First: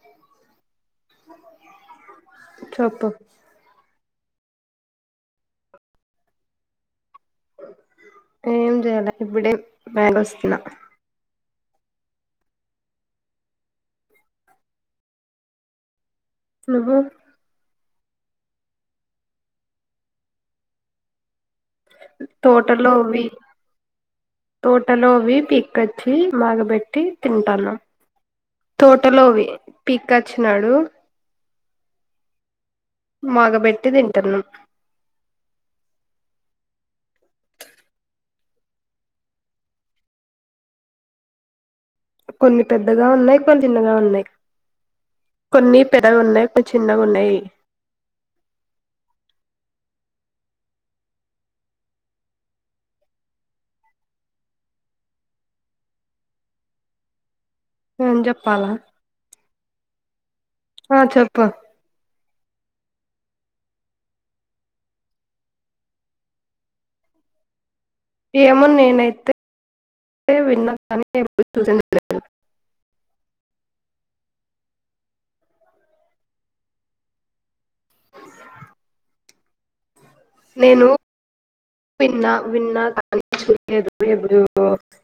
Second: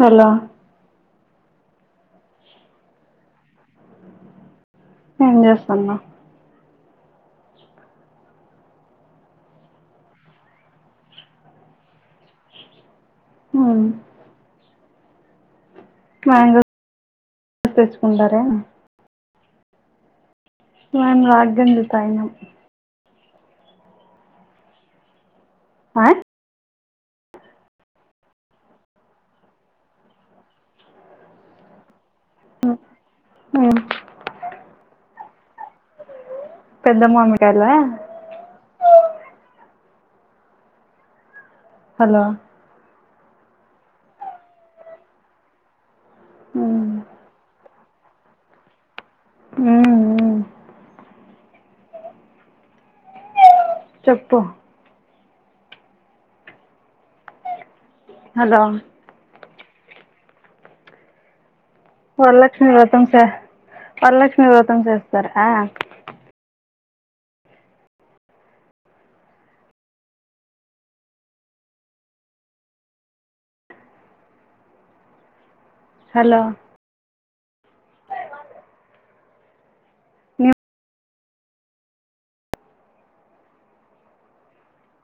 Hello చెప్పు ఏం చేస్తున్నావు ఏం జేయాలే ఇప్పుడే [unintelligible] బయలువస్తున్న మొన్ నువ్వు మ్యాంగిల్స్ తెచ్చుకుంటారా [unintelligible] మేము రాగెంజి తాగినాము టోలోమి వి తోటలో వి ఆ పికొచ్చి మొగ బెట్టి తింటాన్నా తోటలో వి పిక్కివచ్చినాడు మొగ హ్మ్ బెట్టి తింటున్నాం పెద్ద మామిడికాయలా హలో కొన్ని పెద్దగా ఉన్నాయి కొన్ని చిన్నగా ఉన్నాయి కొన్ని పెదావి ఉన్నాయి కొన్ని హ్మ్ చిన్నగా ఉన్నాయి [unintelligible] చెప్పు ఏమ్ హలో జేప్పాలా ఆ చెప్పు వరలక్ష్మి వ్రతం సా వరలక్ష్మి వ్రతం చేస్తారా ఏమో నేనైతే తే విన్నా కానీ [unintelligible] హలో నేను పిన్నా విన్నా కానీ చూలేదు [unintelligible]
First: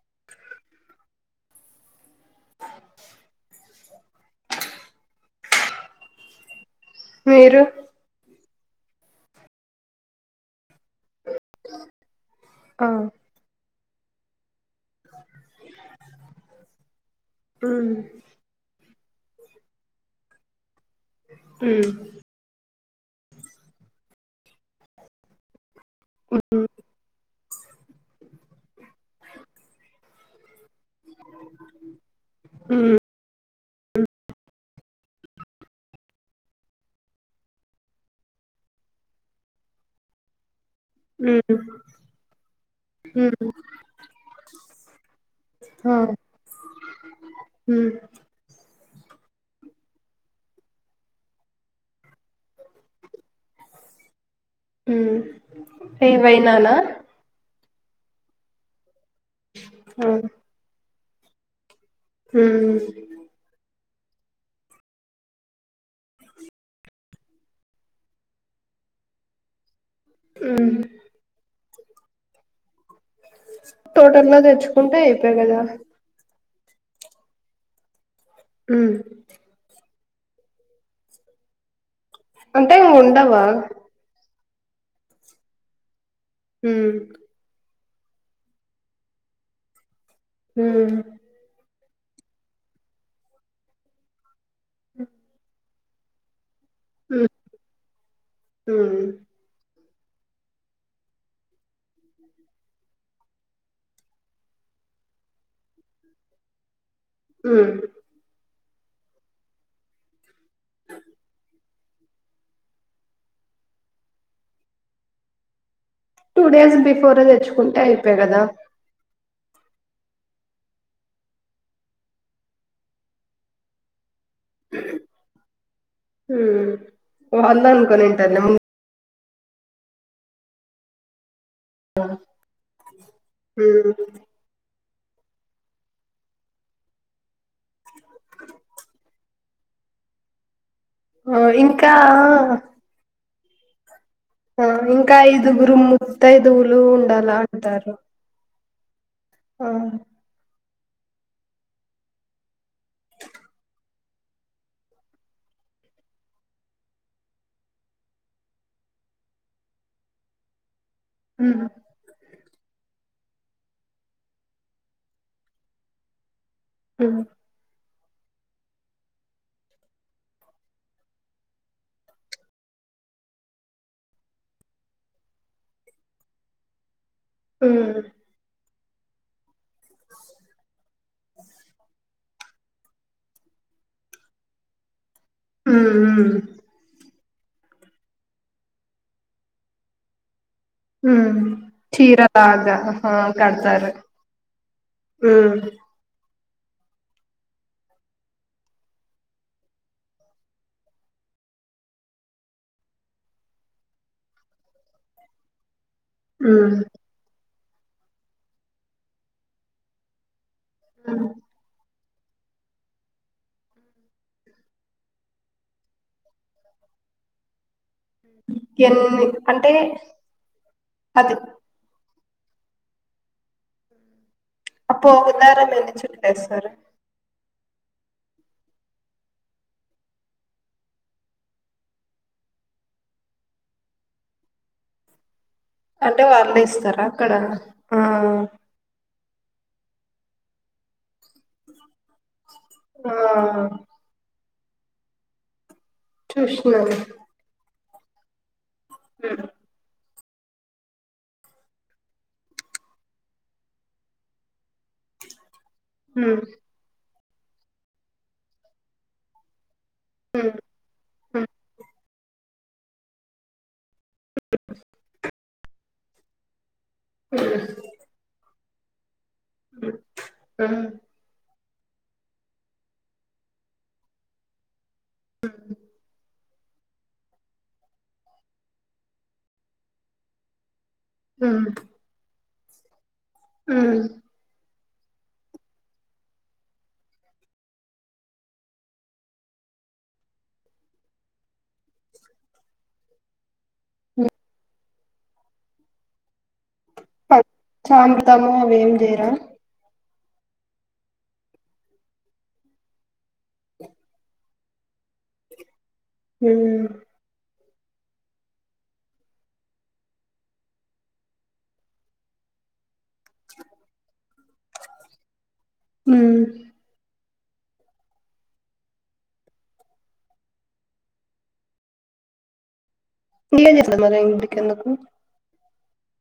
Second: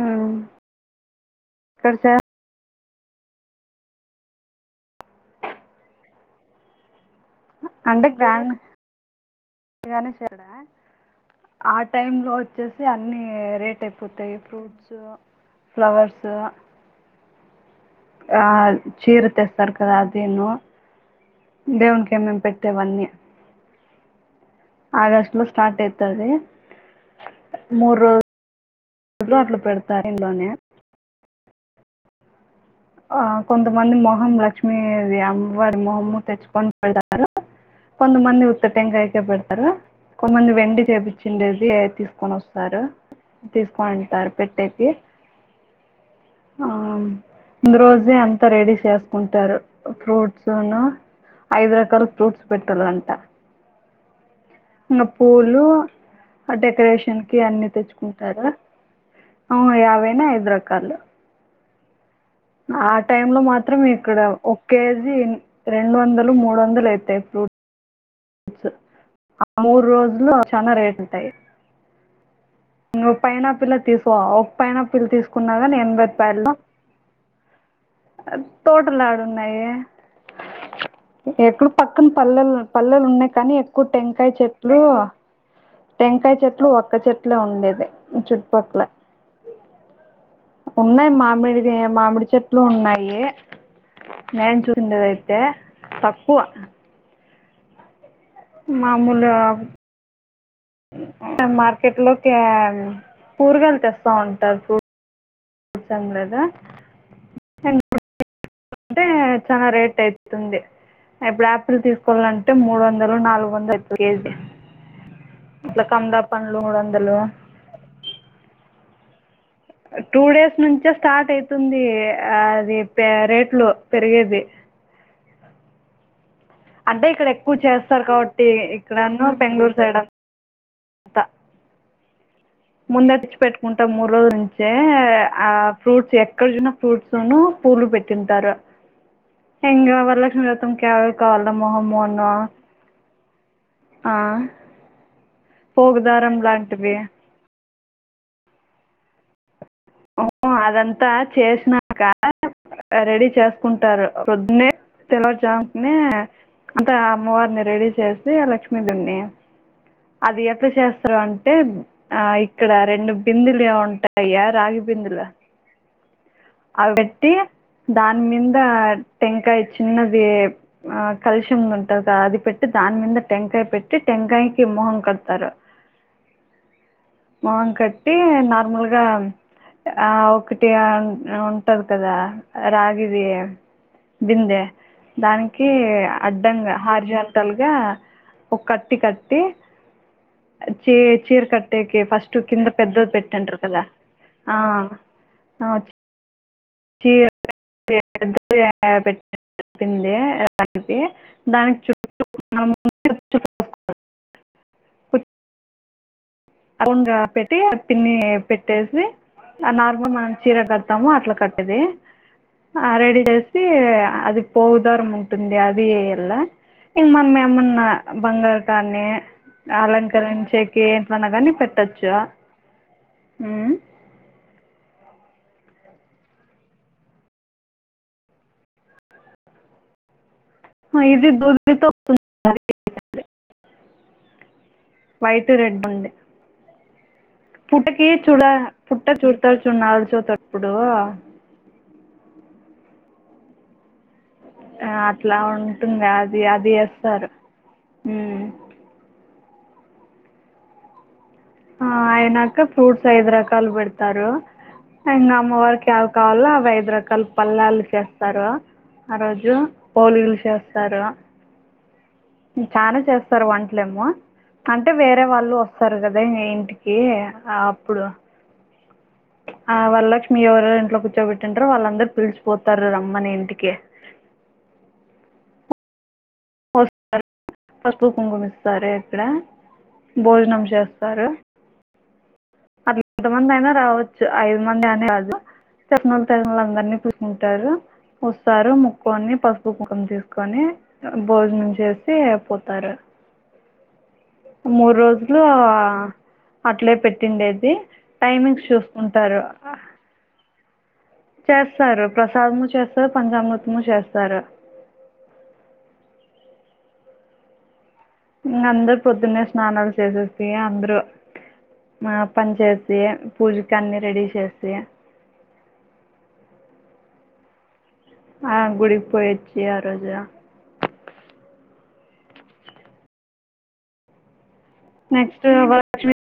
[inaudible] కార్సె ఎ మీరు అంటే గ్రాండ్ [unintelligible] ఆ టైమ్ లో వచ్చేసి ఆ అన్ని రేట్ ఎక్కు డ్రై ఫ్రూట్స్ ఫ్లవర్సు ఉమ్ ఆ చీర తెస్తరు కదా ఆదిను ఉమ్ దేవున్కెమ్ ఏమి ఏమి పెట్ వన్నీ ఆగస్ట్ లో స్టార్ట్ అయితది ఉమ్ మూడు రోజులు అట్ల పెడతారు ఇండు లోనే ఉమ్ ఆ కొంతమంది మొహం లక్ష్మిీ అమ్మవారి మొహమ్ తెచ్చుకొని పెడతారు కొంత మంది ఉత్త టెంకాయకె పెడతారు కొంత మంది వెండి ఉమ్ చేపించిండేది తీసుకొని వస్తారు ఉమ్ తీసుకొని అంటారు పెట్టేకి ఆ ఆ ముందు ఉమ్ రోజే అంతా రెడీ చేసుకుంటారు ఫ్రూట్సును ఐదు రకాల ఫ్రూట్స్ పెట్టులు అంటా ఇనా ఉమ్ పూలు ఏవైనానా డెకరేషన్ కి అన్ని తెచ్చుకుంటారు అవును ఆ ఏవయిన ఐదు రకాలు ఉమ్ ఆ టైమ్ లో మాత్రమే ఇక్కడ ఒక కేజీ రెండు వందలు మూడు వందలు అయితాయి ఫ్రూట్ ఆ మూడు రోజులు చాలా ఉమ్ రేటు ఉంటాయి నువ్వు పైనాపిల్ తీసుకోవా తోటల్లో ఒక తెచ్చుకుంటే పైనాపిల్ అయిపోయి తీసుకున్నా కదా గాని ఎనభై రూపాయలు ఉమ్ తోటలు ఏడున్నాయి ఎక్కు పక్కన పల్లెలు అంటే పల్లలు ఉన్నాయి ఉండవా కానీ ఎక్కువ టెంకాయ చెట్లు టెంకాయ చెట్లు ఉమ్ ఒక్క చెట్లే ఉండేది చుట్టుపక్కల ఉమ్ ఉన్నాయి మామిడి మామిడి చెట్లు ఉన్నాయి నేను చూసుండేదయితే తక్కువ ఉ మామూలుగా మార్కెట్ లోకి కురగాయలు తెస్తా ఉంటారు అవుసరంలేదు ఉమ్ అంటే చాన రేట్ అయితుంది ఇప్పుడు యాపిల్ తీసుకోవాలంటే మూడు వందలు నాలుగు వందలు కేజీ మల కమ్ద టూ డేస్ బిఫోరే తెచ్చుకుంటే అయిపోయాకదా టూ డేస్ నుంచే స్టార్ట్ అయితుంది అది రేట్లు పెరిగేది ఉమ్ అంటే ఇక్కడ ఎక్కువ వాళ్ళు చేస్తారు అనుకోనింటారులే కాబట్టి ముందు. ఇక్కడను బెంగళూరు సైడ్ ఆ ముందడికి పెట్టుకుంటాం మూడు రోజుల నుంచి తే ఆ ఫ్రూట్స్ ఎక్కడ చూసిన ఫ్రూట్స్ ను పూలు పెట్టింటారు ఇంగా వరలక్ష్మి వ్రతం క ఆ కావాల ఇంకా మొహమ్మోను ఆ ఇంకా ఐదుగురు పోగుదారం ముత్తయిదువులు లాంటివి ఉండాల అంటారు ఆ అదంతా చేసినంక రెడీ చేసుకుంటారు ప్రొద్దునే తెలవారుజామునే అంటే అమ్మవారిని రెడీ చేసి లక్ష్మీదన్ని అది ఎట్లా చే స్తారు అంటే ఉమ్ ఆ ఇక్కడ రెండు బిందేలు ఉంటాయా రాగి బిందెలు అవి ఉమ్ పెట్టి దాని మీంద టెంకాయ చిన్నది ఆ కలుషం ఉంటారు కదా అది పెట్టి దాని మీద టెంకాయ పెట్టి టెంకాయకిి మొహం కడతారు మోహం ఉమ్ కట్టి నార్మల్గా ఆ ఒకటి ఉంటది కదా రాగిదీ బిందె దానికి ఉమ్ ఉమ్ అడ్డంగా హార్జాంటల్గా ఒక కత్తి కట్టి చి చీర ఉమ్ కట్టేకి ఫస్ట్ కింద చీరలాగా ఆ పెద్ద పెట్టంటారు కదా కడతారు ఆ ఉమ్ అచ్ [inaudible] చెప్పింది ఎన్కి దానికి చుట్టూ [inaudible] ఊమ్ పెట్టి తిన్ని పెట్టేసి నార్మల్ మనం చీర కడ్తాము అట్లా కట్టేది ఆ రెడీ చేసి అది పోవు దారం ఉంటుంది అది ఏయ్యాలా ఇంకా మనం ఏమన్నా బంగారు కానీ ఎన్ని అంటే అలంకరించకి ఎంట్న్నా అది కాని పెట్టచ్చా ఊమ్ అప్పో పోయిందార్ ఎందుకు చుట్టేస్తరూ ఆ ఇది దున్నుతో ఉందండీ వైట్ రెడ్ ఉంది అంటే వాళ్ళే ఇస్తారా అక్కడ పుట్ ఆ కి చూడ పుట్ట చుట్టూ నడుస్తున్నపుడు టప్పుడు ఆ ఆ అట్లా ఉంటుంది అది అది చూసినాను ఏస్తారు ఉమ్ ఉమ్ ఆ అయినాక ఫ్రూట్స్ ఐదు రకాలు పెడ్తారు ఇంగ అమ్మవరికి క్యావ్ కావల అవి ఐదు రకాల్ పల్లాలు చేస్తారు ఆ రోజు పోలీలు ఉమ్ చేత్ తరు ఉమ్ చాలా చేస్తారు వంట్లేమో అంటే వేరే వాళ్ళు ఓస్తారు కదా ఇంటి కి ఆ ఆప్పుడు ఆ వర్లక్ష్మి ఎవరెవర్ ఇంట్లో కూర్చోబెట్టుంటారో వాళ్ళందర్ పిల్చిపోతరు రమ్మని ఇంటికి ఉ పస్పు కుంకుమ ఇస్తారు ఇక్కడ భోజనం చేస్తారు ఉమ్ కొంతమంది అయినా ఉమ్ రావోచ్చు ఐదు మంది అని కాదు చెప్నల్ తిర్మల్ అందర్నీ చూస్కుంటరు ఓస్తరు ముక్కోన్ని పస్పు ముఖం తీస్కొని భోజ్నం చేసి పోతరు ఉమ్ మూడు రోజ్లు అట్లే పెట్టిండేది సాంపుతాము టైమింగ్స్ అవి ఏం చేయరా చూస్కుంటరు చేస్తారు ప్రసాద్ము చేస్తారు పంచామృతము చేస్తారు ఉమ్ ఇంగ అందరూ పొద్దున్నే స్నానాల్ చేసేసి అంద్రు పని చేసి పూజ్కన్నీ రెడీ చేసి ఉమ్ ఆ గుడిక్పోయి ఓచ్చి ఆ రోజు ఇంగేమ్మ్ చేసేది మరి ఇంక్ కెందుకు నెక్స్ట్ వర్ లక్ష్మి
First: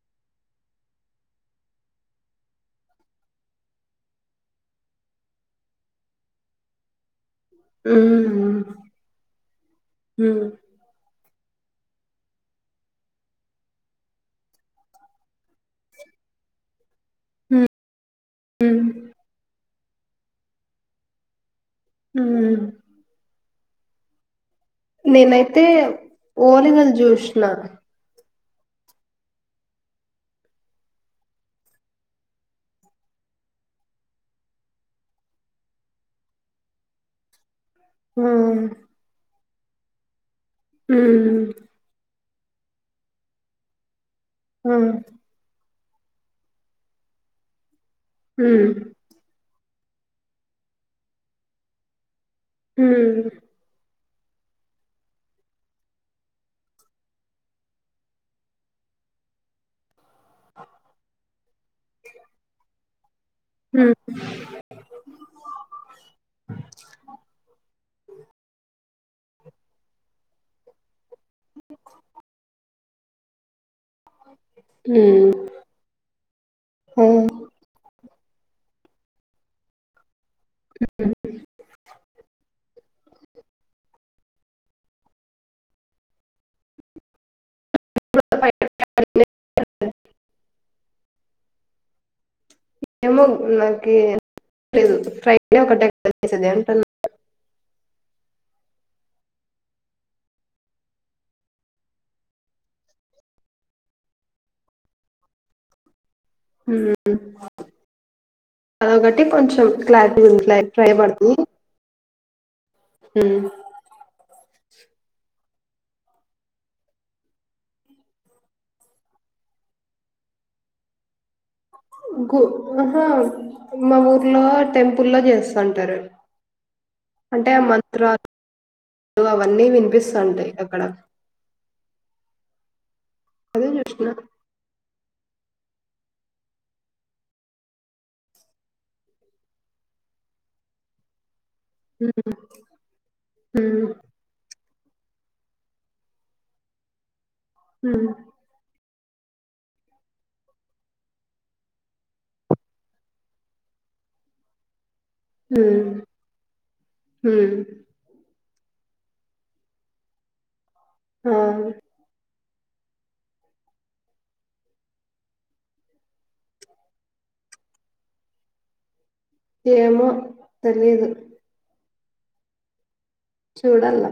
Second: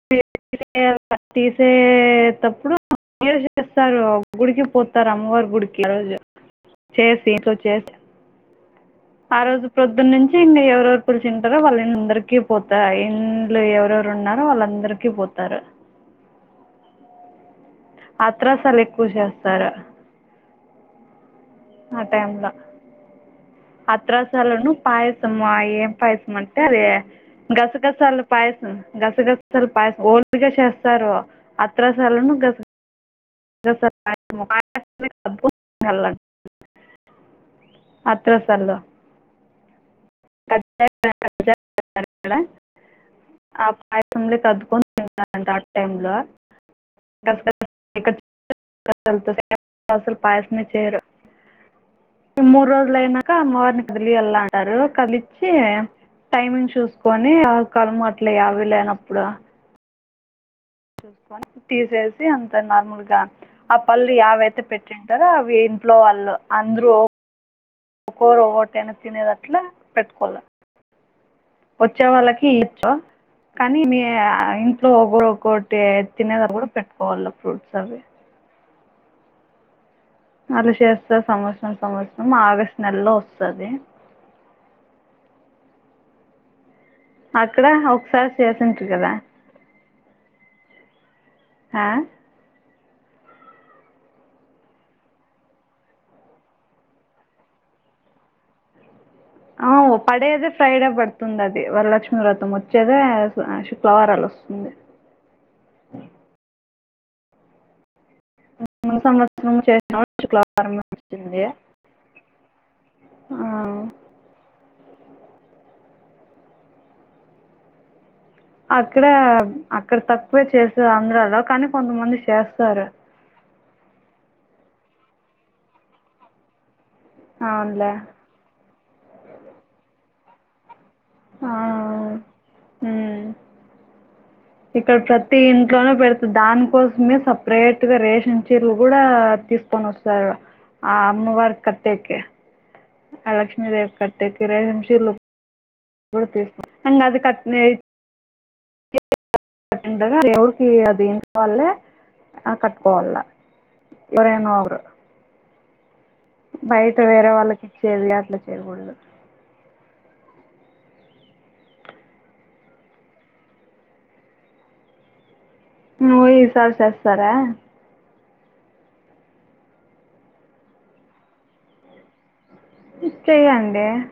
తీసేటప్పుడు మీర్ చేస్తరు గుడికి పోతారు అమ్మవార్ గుడికి రోజు చేస్ లేసి ఉమ్ ఆ రోజు పొద్దున్ నుంచి ఉమ్ ఇం ఎవరో కూర్ తింటారో వాళ్ అందర్కి పోతారు ఇంలు ఎవరెవర్ ఉన్నారో వాళ్ళందరిక్ పోతారు అత్రసల్ ఉమ్ ఎక్కువ్ చేస్తారు ఆ టైమ్ ల ఉమ్ అత్రసాలను పాయసమా నేనైతే ఏం పాయసం అంటే అడి ఓలిగలు జూష్ణ గస్ గస్ సలు పాయసం గస్ గస్ సల్పాయసం ఓల్డ్గా చేస్తారు అత్రసాలను గస్ గస గసల పాయసం గాళ్ళన్ అత్ర హ్మ్ సల్లు హ్మ్ ఆ పాయసం హ్మ్ కద్దుకొని కట్ టైంలో ఉమ్ అసలు పాయసమే చేయరు మూడు రోజులు హ్మ్ అయినాక అమ్మవారిని మళ్ళీ ఎల్లా అంటరు కలిచ్చి టైమింగ్ చూసుకొని ఎవలకల్లు వీలైనప్పుడు తీసేసి అంత నార్మల్గా ఆ హ్మ్ పల్లి అవైతే పెట్టింటరో అవి ఇంట్లో వాళ్ళు అందరు ఒకోరు ఒవటైన తినేది అట్లా పెట్టుకోలె వచ్చే వాళ్ళకి ఇచ్చ కానీ మీ ఆ ఇంట్లో ఒకొరు హ్మ్ ఒకోటే తినేదరు కూడ పెట్టుకోవాల ఫ్రూట్స్ అవి అల చేస్త సంవత్సరం సంవత్సరం ఆగస్టు నెలలో వస్తది అక్కడ ఒకసారి చేసింట్రి కదా [unintelligible] హా ఏమో నాకి [unintelligible] ఆవ్ పడేదే ఫ్రైడే పెడుతుంది అది వరలక్ష్మి వ్రతం వచ్చేదే శుక్లవారాలు వస్తుంది ముందు అదొకటి సంవత్సరం కొంచెం చేసిన క్లారిటీ శుక్రవారం వచ్చింది [unintelligible] ఉ ఆ, అక్కడ అక్కడ తక్కువే చేసే ఆంధ్రాలో కానీ కొంతమంది గు చేస్తారు [unintelligible] మా ఊర్లో టెంపుల్ లో చేసుంటారు అంటే అవునులే మంత్ర [unintelligible] అవన్నీ వినిపిస్థాంటాయ్ అక్కడ ఆ ఉ [unintelligible] ఇక్కడ ప్రతి ఇంట్లోనే పెడుతు దానికోసమే సపరేట్ గా రేషన్ చీరలు కూడా తీస్ [unintelligible] ఆ అమ్మవారి కట్టేకె హ్మ్ ఆ హ్మ్ లక్ష్మీదేవ్ కట్ [unintelligible] ఉ ఎండగ ఎవరికి అది [unintelligible] ఆ కట్టుకోవాల [unintelligible] ఉ బయట వేరే వాళ్ళకి ఇచ్చేది అట్లా చేయకూడదు ఆ నువ్ ఈసారి చేస్తార ఏమో తెలిదు చెయండి చూడాల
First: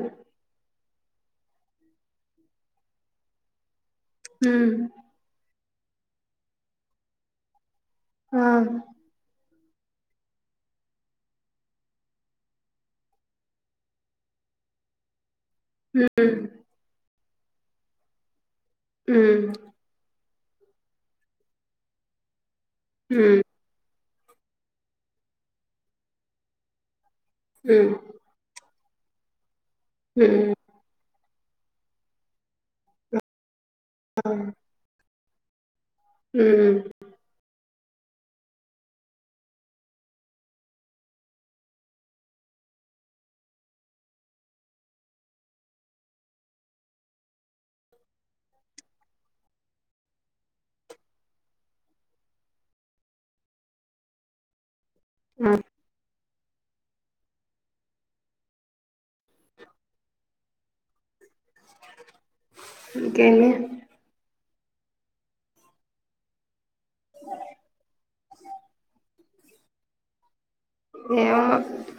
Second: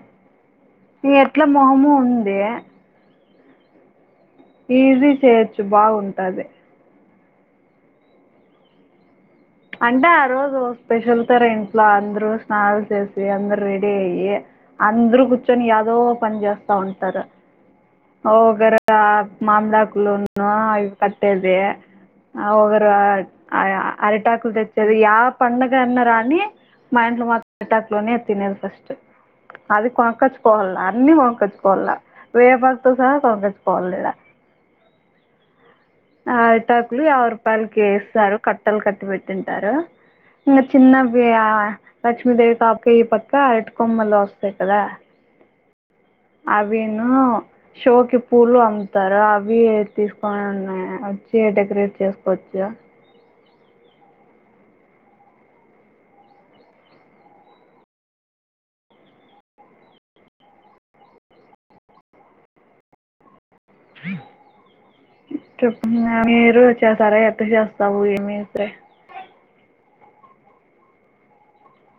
నీ [unintelligible] ఉందే హ్మ్ ఈజీ చేయొచ్చు బాగుంటది ఆ అంటే ఆ రోజు స్పెషల్ తర ఇంట్లో అందరూ స్నానాలు చేసి అందరు రెడీ అయ్యి అందృ [unintelligible] యాదో హ్మ్ పని చేేస్తా ఉంటారు ఓ గర హ్మ్ మామిడకులు కట్టేది హ్మ్ [unintelligible] [unintelligible] య పండగ అన్న రాని మా ఇంట్లో మత్రం హ్మ్ [unintelligible] తినేది ఫస్ట్ అది హ్మ్ కొనకచ్చుకోవాల అన్ని కొనకొచ్చుకో వేపాకు తో సహా కొనుకొచ్చుకోవాల ఈడ అ ఆరిటాకులు యాభై రూపాయలకి ఇస్తారు కట్టలు కట్టి వెట్టింటారు చిన్న చిన్నవి ఆ లక్ష్మీదేవి కాపకయ్య పక్క అరటికొమ్మలు వస్తాయి కదా అవిను షో కి పూలు అమ్తార అవి తీసుకొని ఉన్నాయి వచ్చి డెకరేట్ చేసుకోచ్చా అ ఇంకేంది చెప్పిన మీరు వచ్చేసారా ఎట్ట చేస్తావు ఏమి అయితే ఏమో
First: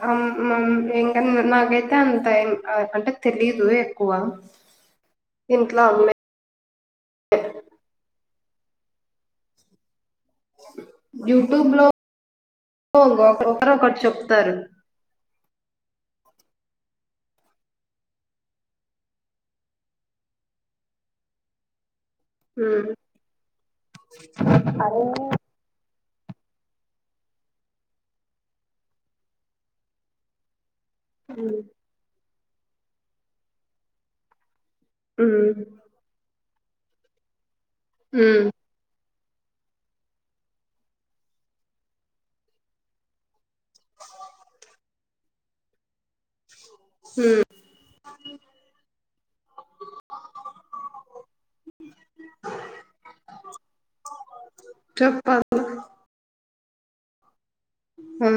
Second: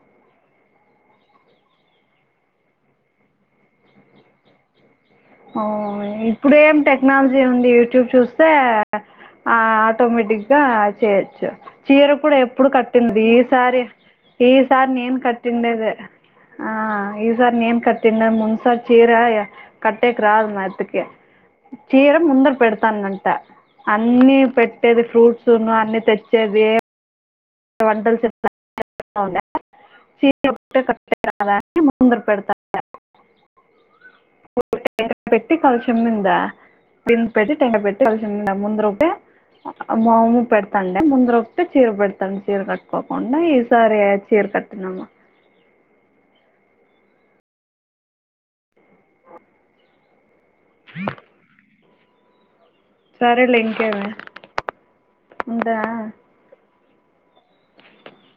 అమ్ మమ్ ఇంక నాకైతే అంత ఎన్ అ అంటె తెలీదు ఎక్కువా [unintelligible] ఇప్పుడు ఏం టెక్నాలజీ ఉంది యూట్యూబ్ చూస్తే ఆ ఆటోమేటిక్ గా చేయొచ్చు యూట్యూబ్ లో చీర కూడ ఎప్పుడు కట్టింది ఒక ఒకరు ఈసారి ఒకటి చెప్తారు ఈసా నేన్ కట్టిండెదే ఆ ఈసారీ నేన్ కట్టిందే ముందు సారి చీరా య కట్టేకి రాదు మా యత్తకి చీర ముందర హ్మ్ పెడతాన్నంట అన్నీ అరే పెట్టేది ఫ్రూట్స్ న్ను అన్ని తెచ్చేది వంటలు [unintelligible] హ్మ్ తొందర పెడతా పెట్టి హ్మ్ కలుచు [unintelligible] చెమ్ముందా బింద్ పెట్టి టెండర్ పెట్టి హ్మ్ [unintelligible] ముందు రుపే మాము పెడతాండే ముందర వస్తె చీర పెడ త్తం చీర కట్టుకోకుండా ఈసారి చీర కట్టినాము ఉమ్ సరేలే ఇంకేమి చెప్పాల ఉందా హా